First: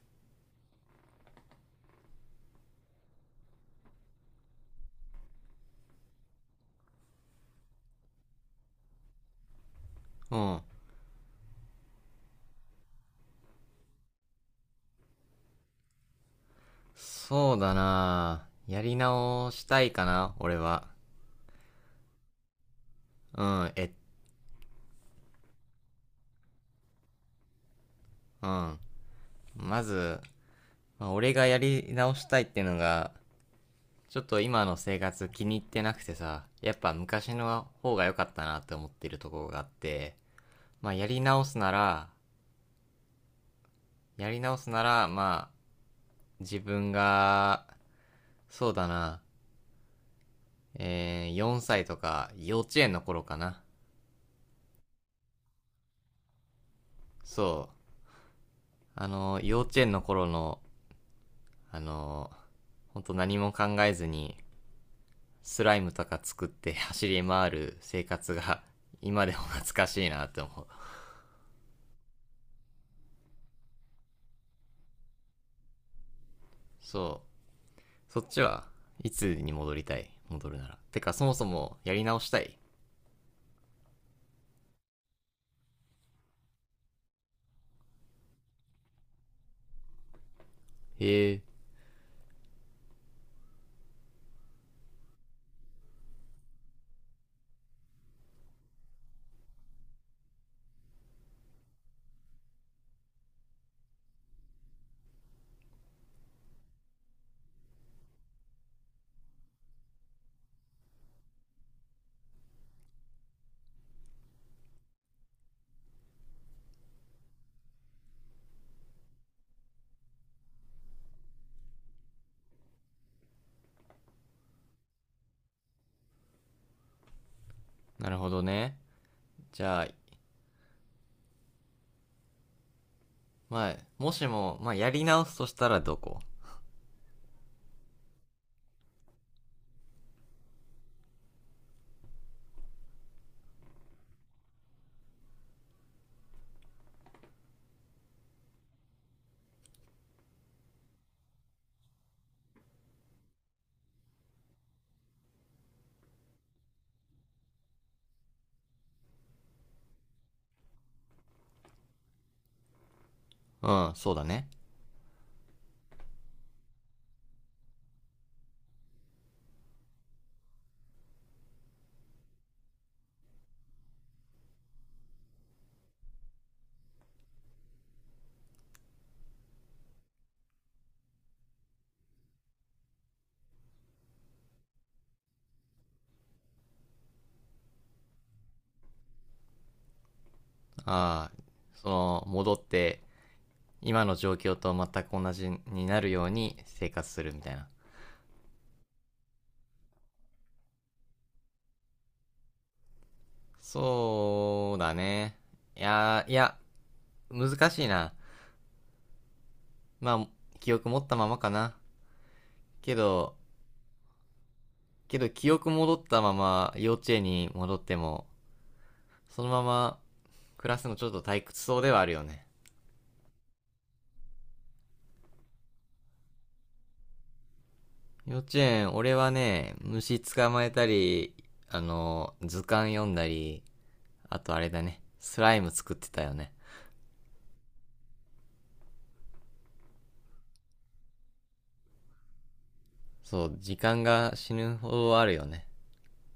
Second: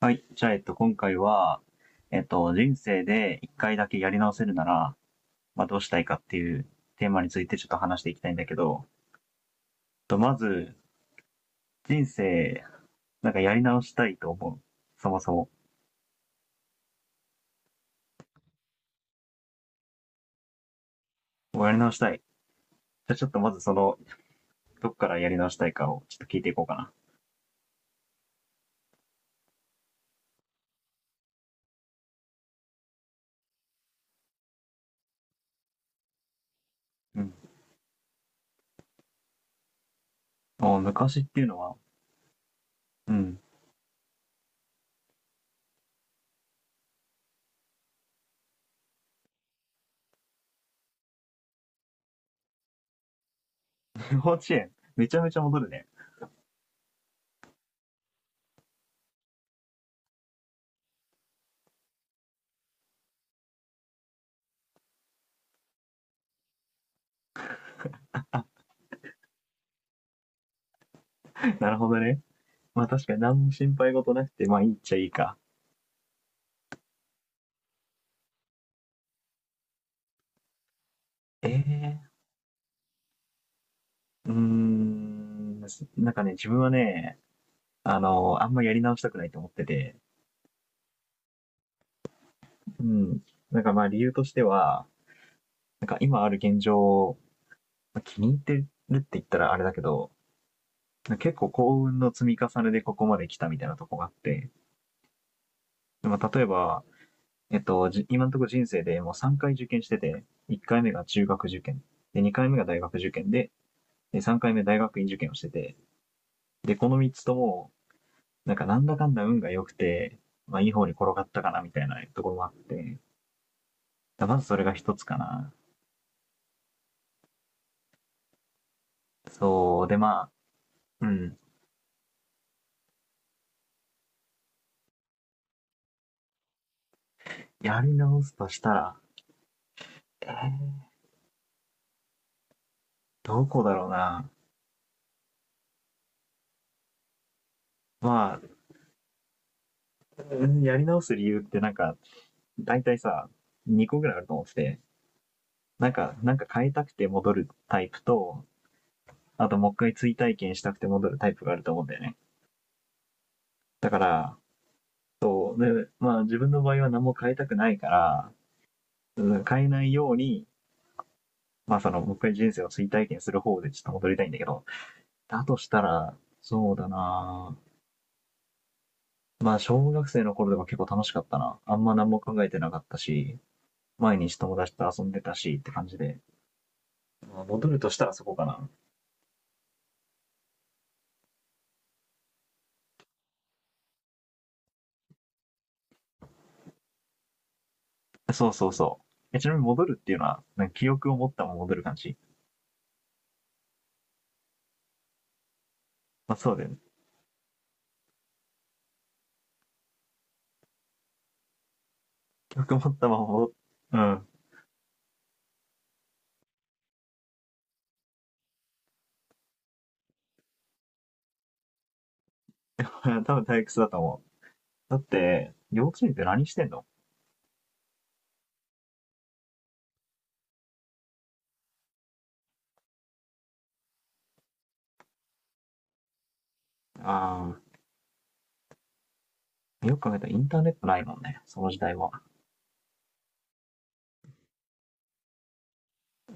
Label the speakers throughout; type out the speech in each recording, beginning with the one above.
Speaker 1: はい。じゃあ、今回は、人生で一回だけやり直せるなら、まあ、どうしたいかっていうテーマについてちょっと話していきたいんだけど、とま
Speaker 2: うん。
Speaker 1: ず、人生、なんかやり直したいと思う？そもそも。
Speaker 2: そうだな、やり直したいかな、俺は。
Speaker 1: もうやり直したい。じゃあ、ちょっと
Speaker 2: う
Speaker 1: まず
Speaker 2: ん、
Speaker 1: そ
Speaker 2: え、
Speaker 1: の、どっからやり直したいかをちょっと聞いていこうかな。
Speaker 2: うん。まず、まあ俺がやり直したいってのが、ちょっと今の生活気に入ってなくてさ、やっぱ
Speaker 1: うん。
Speaker 2: 昔の方が良かったなって思ってるところがあって、
Speaker 1: お
Speaker 2: まあや
Speaker 1: 昔
Speaker 2: り
Speaker 1: ってい
Speaker 2: 直
Speaker 1: う
Speaker 2: す
Speaker 1: の
Speaker 2: な
Speaker 1: は？
Speaker 2: ら、
Speaker 1: うん。
Speaker 2: やり直すなら、まあ、自分が、そうだな、4歳とか幼稚園の頃かな。
Speaker 1: 幼稚園。めちゃめちゃ戻るね。
Speaker 2: そう。あの、幼稚園の頃のあのー、本当何も考えずに、スライムとか作って走り回る生活が、今でも懐かしいなって思う。
Speaker 1: なるほどね。まあ、確かに何も心配事なくて、まあ、いいっちゃいいか。
Speaker 2: そう。そっちはいつに戻りたい、戻るなら。てか、そもそ
Speaker 1: え
Speaker 2: もやり
Speaker 1: え
Speaker 2: 直したい、
Speaker 1: ー。うーん。なんかね、自分はね、あんまやり直したくないと思ってて、
Speaker 2: へえ、
Speaker 1: うん。なんかまあ理由としては、なんか今ある現状、気に入ってるって言ったらあれだけど、結構幸運の積み重ねでここまで来たみたいなとこがあって、まあ例えば、今のところ人生でもう3回受験してて、1回目が中学受験、で、2回目が大学受験で、3回目大学院受験をしてて、で、この3つとも、なんかなんだかんだ運が良くて、まあいい方に転がったかなみたいなところもあって、まずそれが一つかな。
Speaker 2: なるほどね。じゃ
Speaker 1: そ
Speaker 2: あ、
Speaker 1: う、でまあ、うん、
Speaker 2: まあ、もしも、まあ、やり直すとしたらどこ？
Speaker 1: やり直すとしたら、えーどこだろうな。まあ、うんやり直す理由ってなんか、大体さ、2個ぐらいあると思ってて、なんか変えたくて戻るタイプと、あともう一回追体験したくて戻るタイプがあると思うんだよね。
Speaker 2: う
Speaker 1: だ
Speaker 2: ん、
Speaker 1: か
Speaker 2: そうだ
Speaker 1: ら、
Speaker 2: ね。
Speaker 1: こうでまあ自分の場合は何も変えたくないから、うん変えないように、まあその、もう一回人生を追体験する方でちょっと戻りたいんだけど、だとしたら、そうだなぁまあ、小学生の頃でも結構楽しかったな。あんま何も考えてなかったし、毎日友達と遊んでたしって感じで。まあ戻るとしたらそこかな。
Speaker 2: ああ、その、戻って、今の状況と全く同じになるように生活するみたいな。
Speaker 1: そうそうそう。ちなみに戻るっていうのは、なんか記憶を持ったまま戻る感じ？
Speaker 2: そうだね。いやー、
Speaker 1: ま
Speaker 2: い
Speaker 1: あ、そう
Speaker 2: や、
Speaker 1: だよね。
Speaker 2: 難しいな。まあ、記憶持ったままかな。
Speaker 1: 記憶を持
Speaker 2: け
Speaker 1: ったまま
Speaker 2: ど、
Speaker 1: 戻っ、うん。
Speaker 2: けど記憶戻ったまま幼稚園に戻っても、そのまま暮らすのちょっと退屈そうではあるよね。
Speaker 1: 多分退屈だと思う。だって、幼稚園って何してんの？
Speaker 2: 幼稚園、俺はね、虫捕まえたり、あの、図鑑読んだり、あとあれだね、スライム作ってたよね。
Speaker 1: ああ、よく考えたらインターネットないもんね。その時代は。
Speaker 2: そう、時間が死ぬほどあるよね。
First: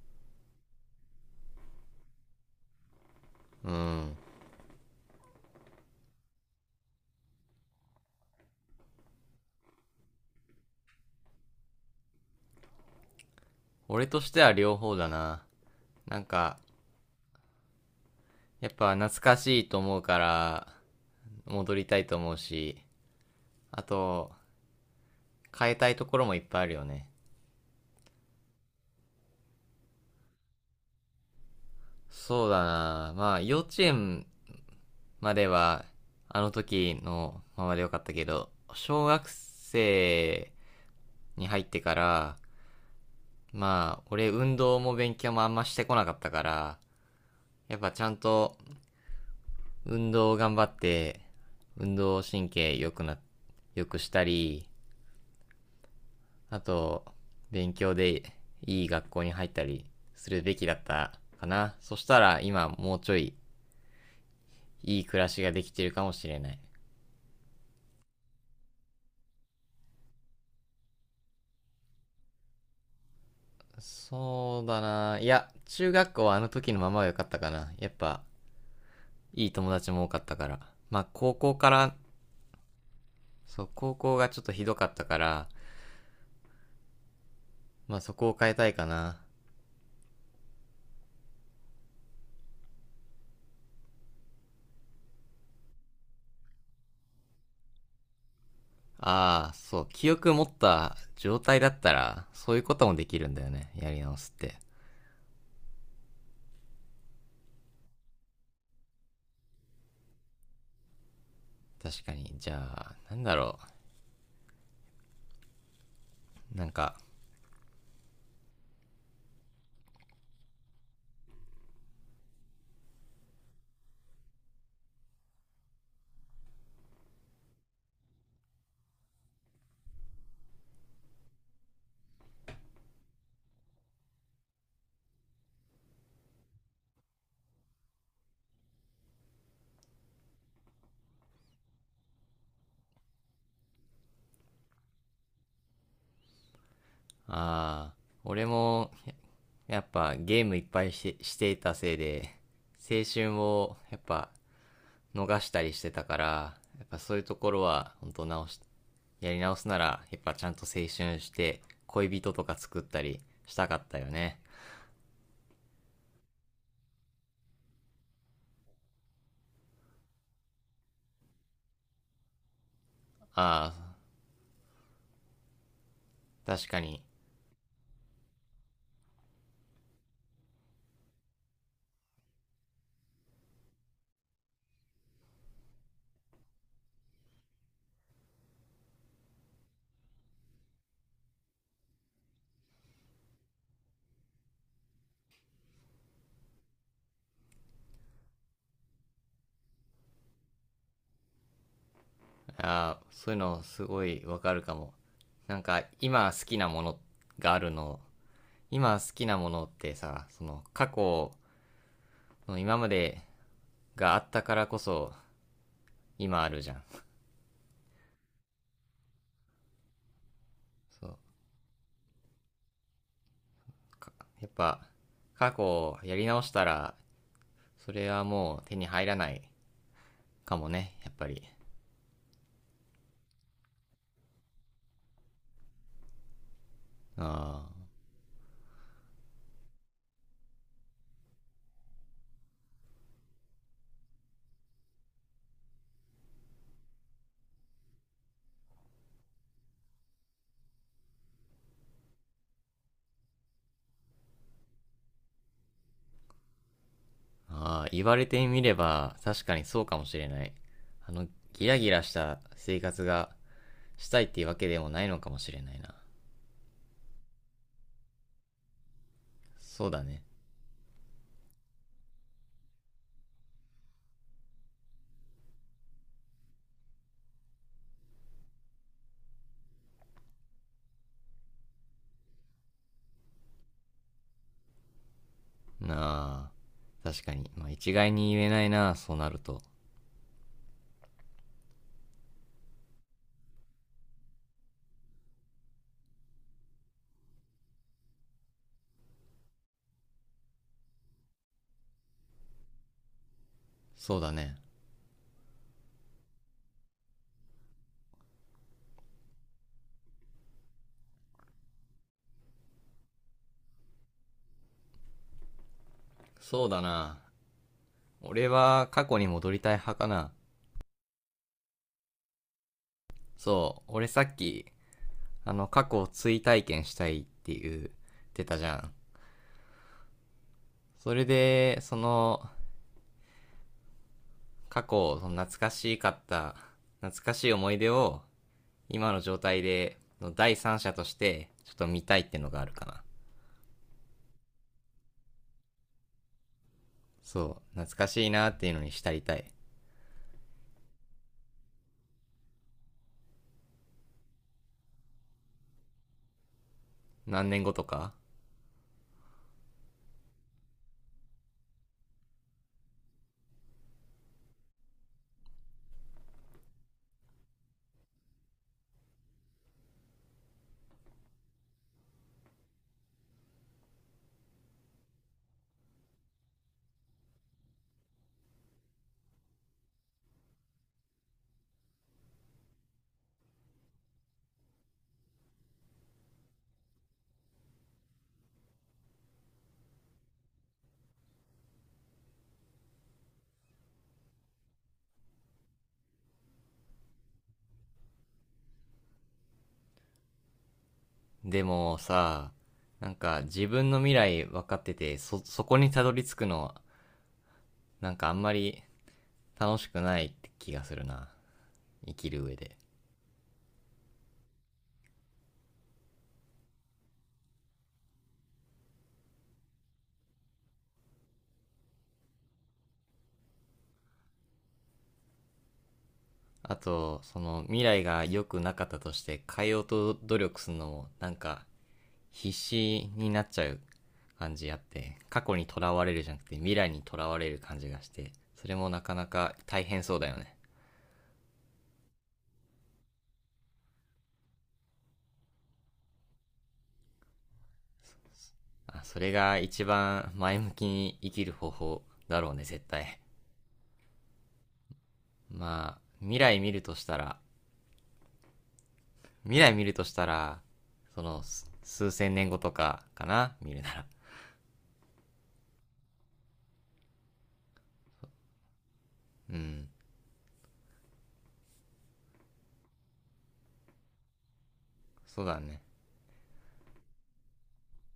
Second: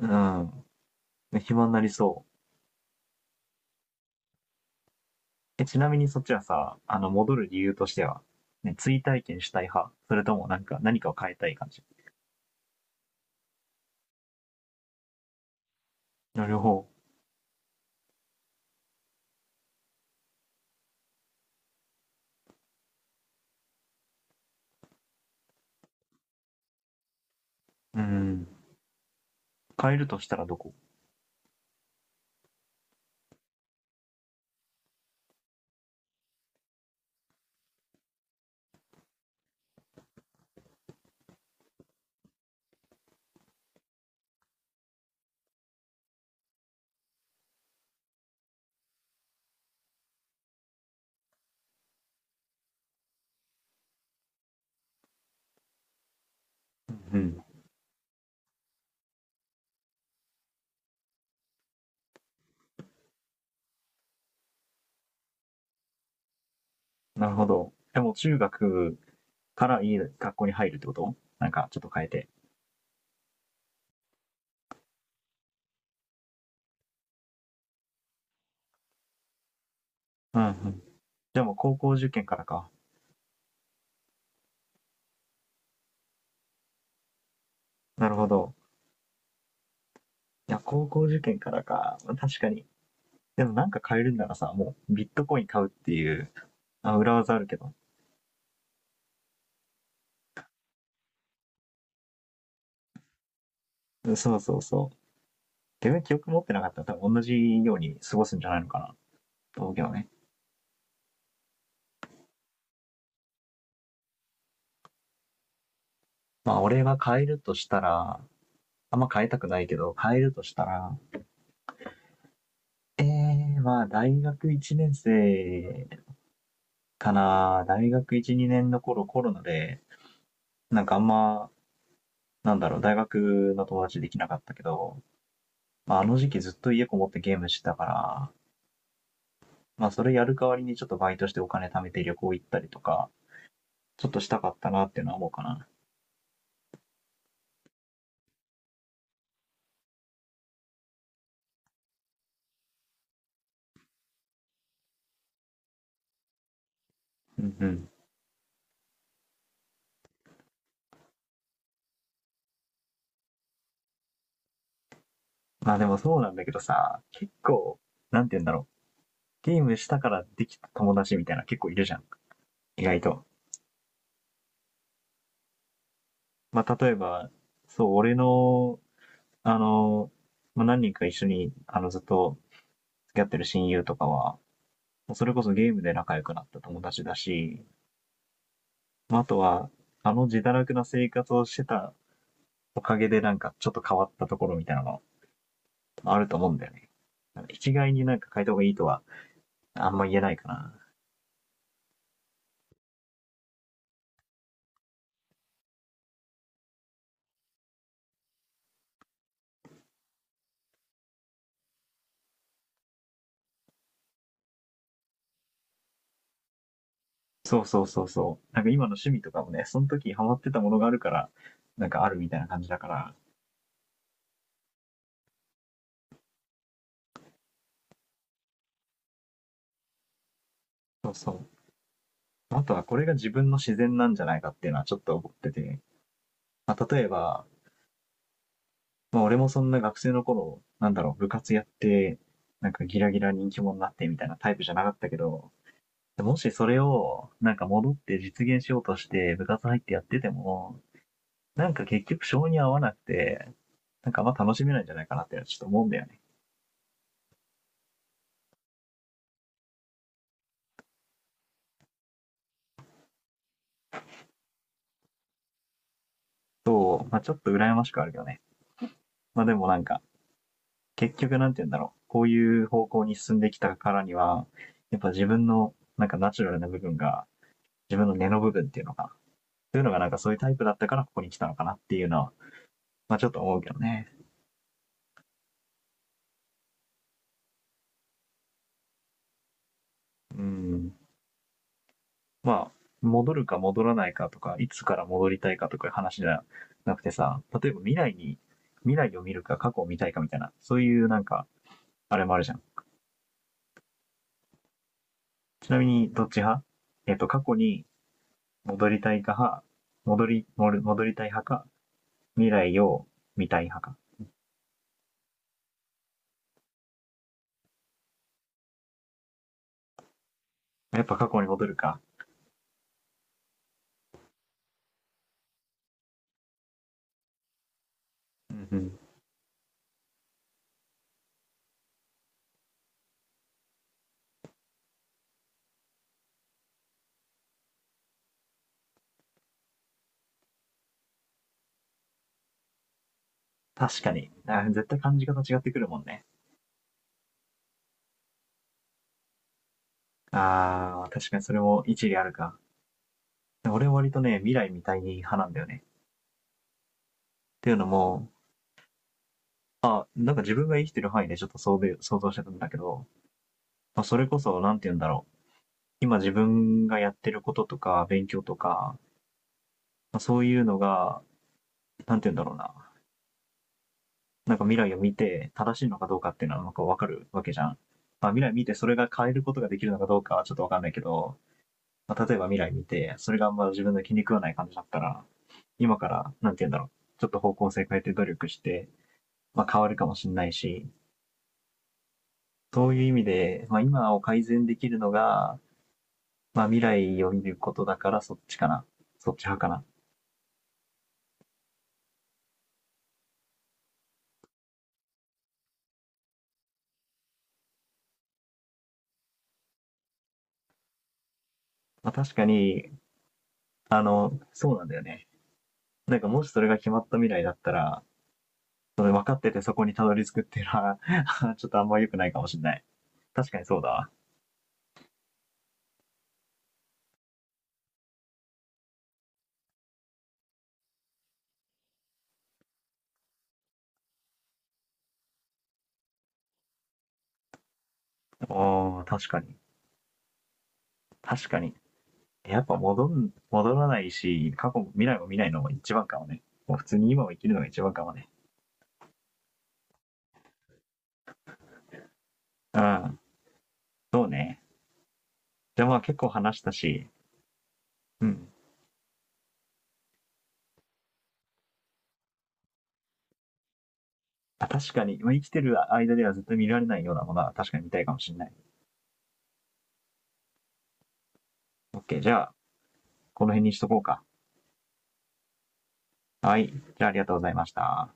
Speaker 1: うん。暇になりそう。
Speaker 2: うん。
Speaker 1: ちなみにそっちはさ、戻る理由としては、ね、追体験したい派それともなんか、何かを変えたい感じ？
Speaker 2: 俺としては両方だな。なん
Speaker 1: なる
Speaker 2: か、
Speaker 1: ほ
Speaker 2: やっぱ懐かしいと思うから、戻りたいと思うし、あと、変えたいところもいっぱいあるよね。
Speaker 1: ど。うん。変えるとしたらどこ？
Speaker 2: そうだな、まあ、幼稚園までは、あの時のままでよかったけど、小学生に入ってから、まあ、俺運動も勉強もあんましてこなかったから、やっぱちゃんと運動を頑張って、運動神経良くな、良くしたり、あと、
Speaker 1: うん。
Speaker 2: 勉強でいい学校に入ったりするべきだったかな。そしたら今もうちょいいい暮らしができてるかもしれない。
Speaker 1: なるほど。でも中学からいい学校に入るってことなんか、ちょっと変えて。
Speaker 2: そうだな。いや、中学校はあの時のままは良かったかな。やっぱ、いい友達も多かった
Speaker 1: うん
Speaker 2: か
Speaker 1: う
Speaker 2: ら。
Speaker 1: ん。
Speaker 2: まあ、高
Speaker 1: で、も
Speaker 2: 校
Speaker 1: う
Speaker 2: か
Speaker 1: 高校
Speaker 2: ら、
Speaker 1: 受験からか。
Speaker 2: そう、高校がちょっとひどかったから、まあ、
Speaker 1: な
Speaker 2: そ
Speaker 1: るほ
Speaker 2: こを変
Speaker 1: ど。
Speaker 2: えたいかな。
Speaker 1: いや、高校受験からか。確かに。でもなんか変えるんならさ、もうビットコイン買うっていう、あ、裏技あるけど。
Speaker 2: ああ、そう、記憶持った状態だったら、そういうこともできるんだよね、やり直す
Speaker 1: そ
Speaker 2: っ
Speaker 1: うそ
Speaker 2: て。
Speaker 1: うそう。自分記憶持ってなかったら多分同じように過ごすんじゃないのかな。道京をね。
Speaker 2: 確かに。じゃあ、なんだろ
Speaker 1: ま
Speaker 2: う。
Speaker 1: あ、
Speaker 2: なん
Speaker 1: 俺が
Speaker 2: か、
Speaker 1: 変えるとしたら、あんま変えたくないけど、変えるとしたら、まあ、大学1年生かな。大学1、2年の頃コロナで、なんかあんま、なんだろう、大学の友達できなかったけど、まあ、あの時期ずっと家こもってゲームしてたから、まあ、それやる代わりにちょっとバイトしてお金貯めて旅行行ったりとか、ちょっとしたかったなっていうのは思うかな。
Speaker 2: ああ、俺も、やっぱゲームいっぱいして、していたせいで、青春をやっぱ逃したりしてたから、やっぱそういうと
Speaker 1: う
Speaker 2: こ
Speaker 1: ん
Speaker 2: ろ
Speaker 1: うん。
Speaker 2: は、本当直し、やり直すなら、やっぱちゃんと青春して、恋人とか作ったりしたかったよね。
Speaker 1: まあでもそうなんだけどさ、結構、なんて言うんだろう。ゲームしたからできた友達みたいな結構いるじゃん。意外と。
Speaker 2: ああ、
Speaker 1: ま
Speaker 2: 確
Speaker 1: あ、
Speaker 2: か
Speaker 1: 例え
Speaker 2: に。
Speaker 1: ば、そう、俺の、あの、まあ、何人か一緒に、ずっと付き合ってる親友とかは、それこそゲームで仲良くなった友達だし、まあ、あとは、あの自堕落な生活をしてたおかげでなんかちょっと変わったところみたいなのあると思うんだよね。一概になんか変えた方がいいとはあんま言えないかな。
Speaker 2: ああ、そういうのすごいわかるかも。なんか、今好きなものがあるの、今好きなものってさ、その過去の今までがあったからこそ今あるじゃん。
Speaker 1: そうそうそうそう。なんか今の趣味とかもね、その時ハマってたものがある
Speaker 2: そ
Speaker 1: か
Speaker 2: う。
Speaker 1: ら、なんかあるみたいな感じだから、
Speaker 2: やっぱ、過去をやり直したら、それはもう手に入らないかもね、
Speaker 1: そ
Speaker 2: やっ
Speaker 1: う
Speaker 2: ぱり。
Speaker 1: そう。あとはこれが自分の自然なんじゃないかっていうのはちょっと思ってて、まあ、例えば、
Speaker 2: あ
Speaker 1: まあ、俺もそんな学生の頃、なんだろう、部活やって、なんかギラギラ人気者になってみたいなタイプじゃなかったけど、もしそれをなんか戻って実現しようとして部活入ってやってても、なんか結局性に合わなくて、なんかあんま楽しめないんじゃないかなってちょっと思うんだよね。
Speaker 2: ーあ、言われてみれば確かにそうかもしれない。あの、ギラギラした生活がしたいっていうわけでもないのかもしれないな。
Speaker 1: そう、まあちょっと羨ましくはあるけどね。まあでもなん
Speaker 2: そう
Speaker 1: か、
Speaker 2: だね。
Speaker 1: 結局なんて言うんだろう、こういう方向に進んできたからには、やっぱ自分のなんかナチュラルな部分が、自分の根の部分っていうのが、そういうのがなんかそういうタイプだったからここに来たのかなっていうのは、まあちょっと思うけどね。
Speaker 2: なあ、確かに。まあ一概に言えないな、そうなると。
Speaker 1: うん。まあ、戻るか戻らないかとか、いつから戻りたいかとかいう話じゃなくてさ、例えば未来に、未来を見るか過去を見たいかみたいな、そういうなんか、あれもあるじゃん。
Speaker 2: そうだね。
Speaker 1: ちなみにどっち派？過去に戻りたいか派、戻りたい派か、未来を見たい派か。
Speaker 2: そうだな。俺は過去に戻りたい派かな。
Speaker 1: やっぱ過去に戻るか。
Speaker 2: そう、俺さっきあの、過去を追体験したいって言って
Speaker 1: う
Speaker 2: たじ
Speaker 1: ん
Speaker 2: ゃ
Speaker 1: う
Speaker 2: ん。
Speaker 1: ん。
Speaker 2: それで、その、過去、その懐かしかった、懐かしい思い出を、今の状態で、の第三者として、ちょっと見たいってのがあるかな。
Speaker 1: 確かに。あ、絶対感じ方違ってくるもんね。
Speaker 2: そう、懐かしいなっていうのに浸りたい。
Speaker 1: ああ、確かにそれも一理あるか。俺は割とね、未来みたい派なんだよね。っ
Speaker 2: 何年
Speaker 1: てい
Speaker 2: 後
Speaker 1: う
Speaker 2: と
Speaker 1: の
Speaker 2: か？
Speaker 1: も、なんか自分が生きてる範囲でちょっと想像してたんだけど、まあ、それこそ、なんて言うんだろう。今自分がやってることとか、勉強とか、まあ、そういうのが、なんて言うんだろうな。なんか未来を見て正しいのかどうかっていうのはなんかわかるわけじゃん。まあ未来見てそれが変えることができるのかどうかはちょっとわかんないけど、まあ、例えば未来見て、それがあんま自分の気に食わない感じだったら、今から、なんて言うんだろう、ちょっと方向性変えて努力して、まあ、変わるかもしれないし、そういう意味で、まあ、今を改善できるのが、まあ、未来を見ることだからそっちかな。そっち派かな。
Speaker 2: でもさ、なんか自分の未来分かってて、そ、そこにたどり着くのは、なんかあんまり楽しくないって気がするな。
Speaker 1: まあ、
Speaker 2: 生き
Speaker 1: 確
Speaker 2: る
Speaker 1: か
Speaker 2: 上で。
Speaker 1: に、そうなんだよね。なんかもしそれが決まった未来だったら、それ分かっててそこにたどり着くっていうのは、ちょっとあんま良くないかもしれない。確かにそうだ。
Speaker 2: あと、その未来が良くなかったとして変えようと努力するのもなんか必死になっちゃう感じあって、過去にとらわれるじゃなくて未来にとらわれる感じがして、それも
Speaker 1: あ
Speaker 2: な
Speaker 1: あ、
Speaker 2: かな
Speaker 1: 確かに。
Speaker 2: か大変そうだよね。
Speaker 1: 確かに。やっぱ戻らないし、過去も未来も見ないのも一番かもね。もう普通に今を生きるのが一番かもね。
Speaker 2: あ、それが一番前向きに生きる方法だろうね、
Speaker 1: う
Speaker 2: 絶
Speaker 1: ん。
Speaker 2: 対。
Speaker 1: そうね。でもま
Speaker 2: ま
Speaker 1: あ
Speaker 2: あ、
Speaker 1: 結構
Speaker 2: 未
Speaker 1: 話
Speaker 2: 来
Speaker 1: し
Speaker 2: 見
Speaker 1: た
Speaker 2: ると
Speaker 1: し、
Speaker 2: したら、
Speaker 1: うん。
Speaker 2: 未来見るとしたら、その、数千年後とかかな、見るなら。
Speaker 1: あ、確かに、まあ、生きてる間では絶対見られないようなものは確かに見たいかもしれない。
Speaker 2: うん、
Speaker 1: OK。じゃあ、この辺にしとこうか。
Speaker 2: そうだね。
Speaker 1: はい。じゃあありがとうございました。